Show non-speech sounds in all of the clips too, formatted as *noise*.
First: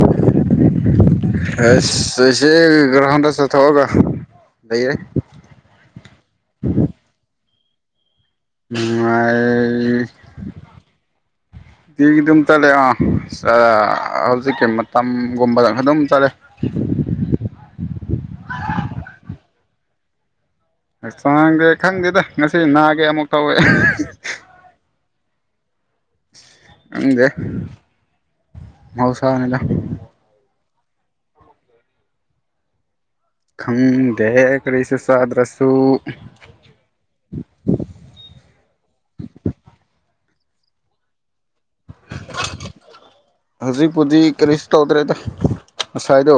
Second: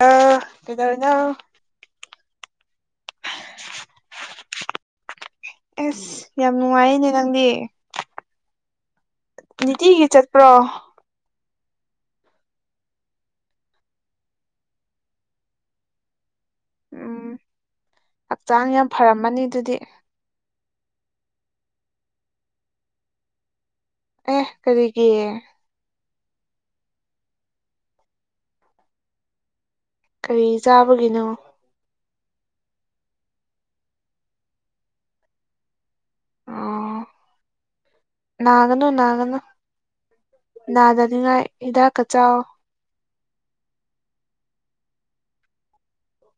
ꯑ ꯀꯗꯅꯣ ꯑꯁ ꯏꯆꯦ ꯒ꯭ꯔꯍꯟꯗ ꯆꯠꯊꯣꯛꯑꯒ ꯂꯩꯔꯦ ꯑꯁ ꯌꯥꯝ ꯅꯨꯡꯉꯥꯏꯔꯅꯦ ꯅꯪꯗꯤ ꯅꯨꯡꯥꯏ ꯅꯤꯇꯤꯒꯤ ꯆꯠꯄ꯭ꯔꯣ ꯗꯤ ꯑꯗꯨꯝ ꯆꯠꯂꯦ ꯑꯥ ꯍꯧꯖꯤꯛꯀꯤ ꯃꯇꯝꯒꯨꯝꯕꯗꯪ ꯑꯗꯨꯝ ꯆꯠꯂꯦ ꯎꯝ ꯍꯛꯆꯥꯡ ꯌꯥꯝ ꯐꯔꯝꯃꯅꯤ ꯑꯗꯨꯗꯤ ꯆꯥꯡꯗꯦ ꯈꯪꯗꯦꯗ ꯉꯁꯤ ꯅꯥꯒꯦ ꯑꯃꯨꯛ ꯇꯧꯋꯦ ꯑꯦꯍ ꯀꯔꯤꯒꯤ ꯍꯪꯗꯦ ꯃꯧꯁꯅꯂ ꯀꯔꯤ ꯆꯥꯕꯒꯤꯅꯣ ꯈꯪ ꯗꯦ ꯀ꯭ꯔꯤꯁꯤꯁꯨꯗ꯭ꯔꯁꯨꯁꯨ ꯑꯥ ꯅꯥꯒꯅꯨ ꯅꯥꯒꯅꯨ ꯅꯥꯗꯅꯤꯉꯥꯏ ꯍꯤꯗꯥꯛꯀ ꯆꯥꯎ ꯍꯧꯖꯤꯛꯄꯨꯗꯤ ꯀꯔꯤꯁꯨ ꯇꯧꯗ꯭ꯔꯦꯗ ꯉꯁꯥꯏꯗꯣ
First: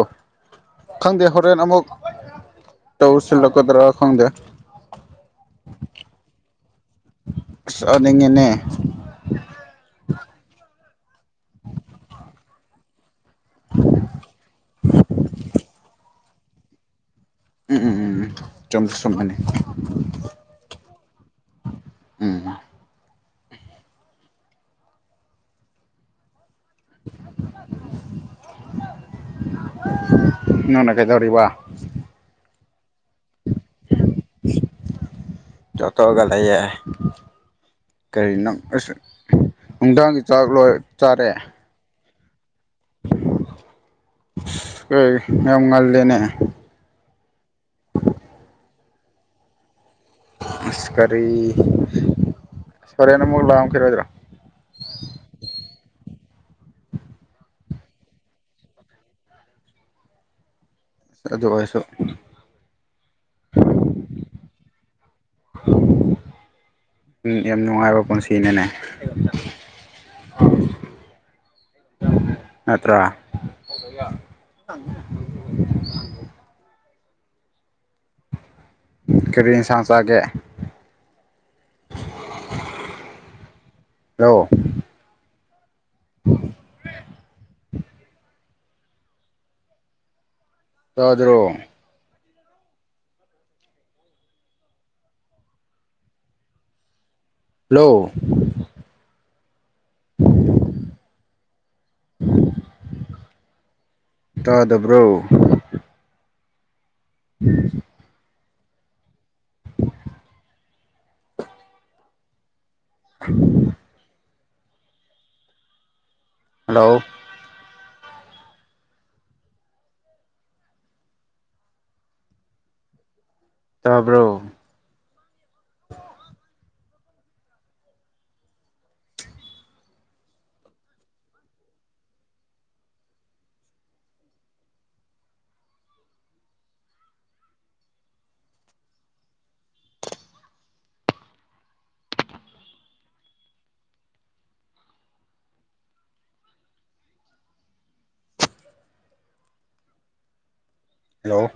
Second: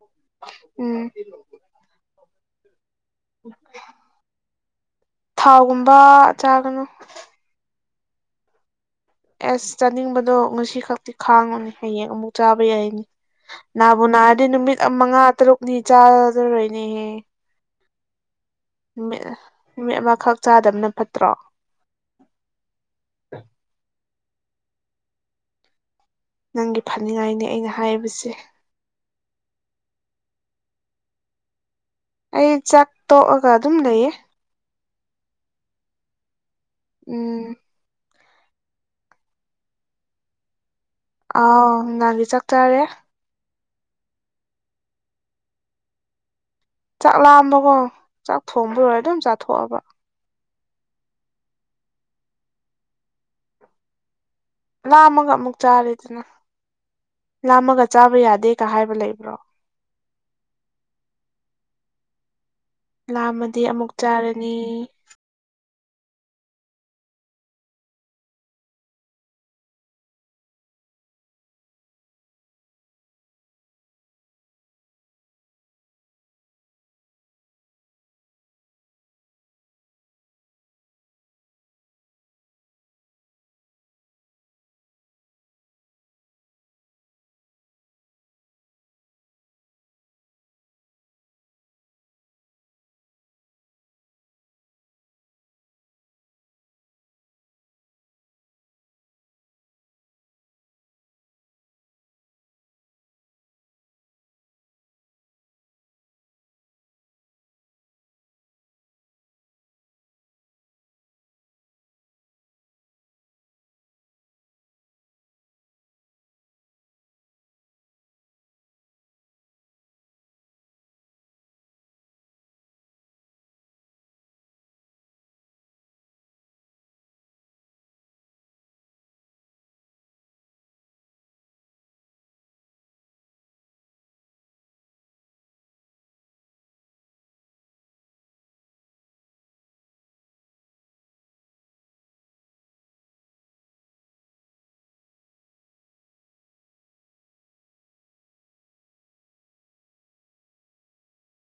ꯎꯝ ꯈꯪꯗꯦ ꯍꯣꯔꯦꯟ ꯑꯃꯨꯛ ꯇꯧꯔꯁꯤ ꯂ ꯇꯔꯈꯣꯡꯗ ꯊꯥꯎꯒꯨꯝꯕ ꯆꯥꯒꯅꯨ ꯅꯤꯡꯉꯅꯦ ꯑꯦꯁ ꯆꯥꯅꯤꯡꯕꯗꯣ ꯉꯁꯤ ꯈꯛꯇꯤ ꯈꯥꯡꯉꯨꯅꯦ ꯍꯌꯦꯡ ꯑꯃꯨꯛ ꯆꯥꯕ ꯌꯥꯏꯅꯤ ꯅꯥꯕꯨ ꯅꯥꯔꯗꯤ ꯅꯨꯃꯤꯠ ꯃꯉꯥ ꯇꯔꯨꯛꯅꯤ ꯆꯥꯗꯔꯣꯏꯅꯦꯍꯦ ꯎꯝ ꯎꯝ ꯎꯝ ꯎꯝ ꯅꯨꯃꯤꯠ ꯅꯨꯃꯤꯠ ꯑꯃꯈꯛ ꯆꯥꯗꯕꯅ ꯐꯠꯇ꯭ꯔꯣ ꯎꯝ ꯅꯪꯒꯤ ꯐꯅꯤꯡꯉꯥꯏꯅꯤ ꯑꯩꯅ ꯍꯥꯏꯔꯤꯕꯁꯦ ꯅꯅ ꯀꯩꯗꯧꯔꯤꯕ ꯑꯩ ꯆꯥꯛ ꯇꯣꯛꯑꯒ ꯑꯗꯨꯝ ꯂꯩꯌꯦ ꯆꯇꯣꯒ ꯂꯩ ꯎꯝ ꯀꯔꯤꯅ ꯅꯨꯡꯗꯥꯡꯒꯤ ꯆꯥꯛ ꯂꯣꯏ ꯑ ꯉꯥꯟꯗꯤ ꯆꯠꯇꯥꯥꯔꯦ ꯀꯣꯏ ꯌꯥꯝ ꯉꯜꯗꯦꯅꯦ ꯆꯥꯛ ꯂꯥꯑꯝꯕꯀꯣ ꯆꯥꯛ ꯊꯣꯡꯕꯔꯣꯏ ꯑꯗꯨꯝ ꯆꯥꯊꯣꯛꯑꯕ ꯑꯁ ꯀꯔꯤ ꯁꯀꯔꯤꯦꯅ ꯃꯨꯛ ꯂꯥꯛꯑꯝꯈꯤꯔꯣꯏꯗ꯭ꯔꯣ ꯂꯥꯝꯃꯒ ꯑꯃꯨꯛ ꯆꯥꯔꯦꯗꯅ ꯂꯥꯝꯃꯒ ꯆꯥꯕ ꯌꯥꯗꯦꯒ ꯍꯥꯏꯕ ꯂꯩꯕ꯭ꯔꯣ ꯑꯗꯨ ꯑꯣꯏꯔꯁꯨ ꯂꯥꯝꯃꯗꯤ ꯑꯃꯨꯛ ꯆꯥꯔꯅꯤ ꯌꯥꯝ ꯅꯨꯡꯉꯥꯏꯕ ꯄꯨꯟꯁꯤꯅꯅꯦ ꯅꯠꯇ꯭ꯔꯥ *inaudible* ꯀꯔꯤ ꯁꯥꯁꯒꯦ ꯍꯂꯣ ꯆꯥꯗ꯭ꯔꯣ ꯍꯂꯣ *inaudible* ꯎꯝ ꯇꯥꯗꯕ꯭ꯔꯣ ꯎꯝ ꯎ ꯍꯜꯂꯣ ꯇꯥꯕ꯭ꯔꯣ ꯍꯜꯂꯣ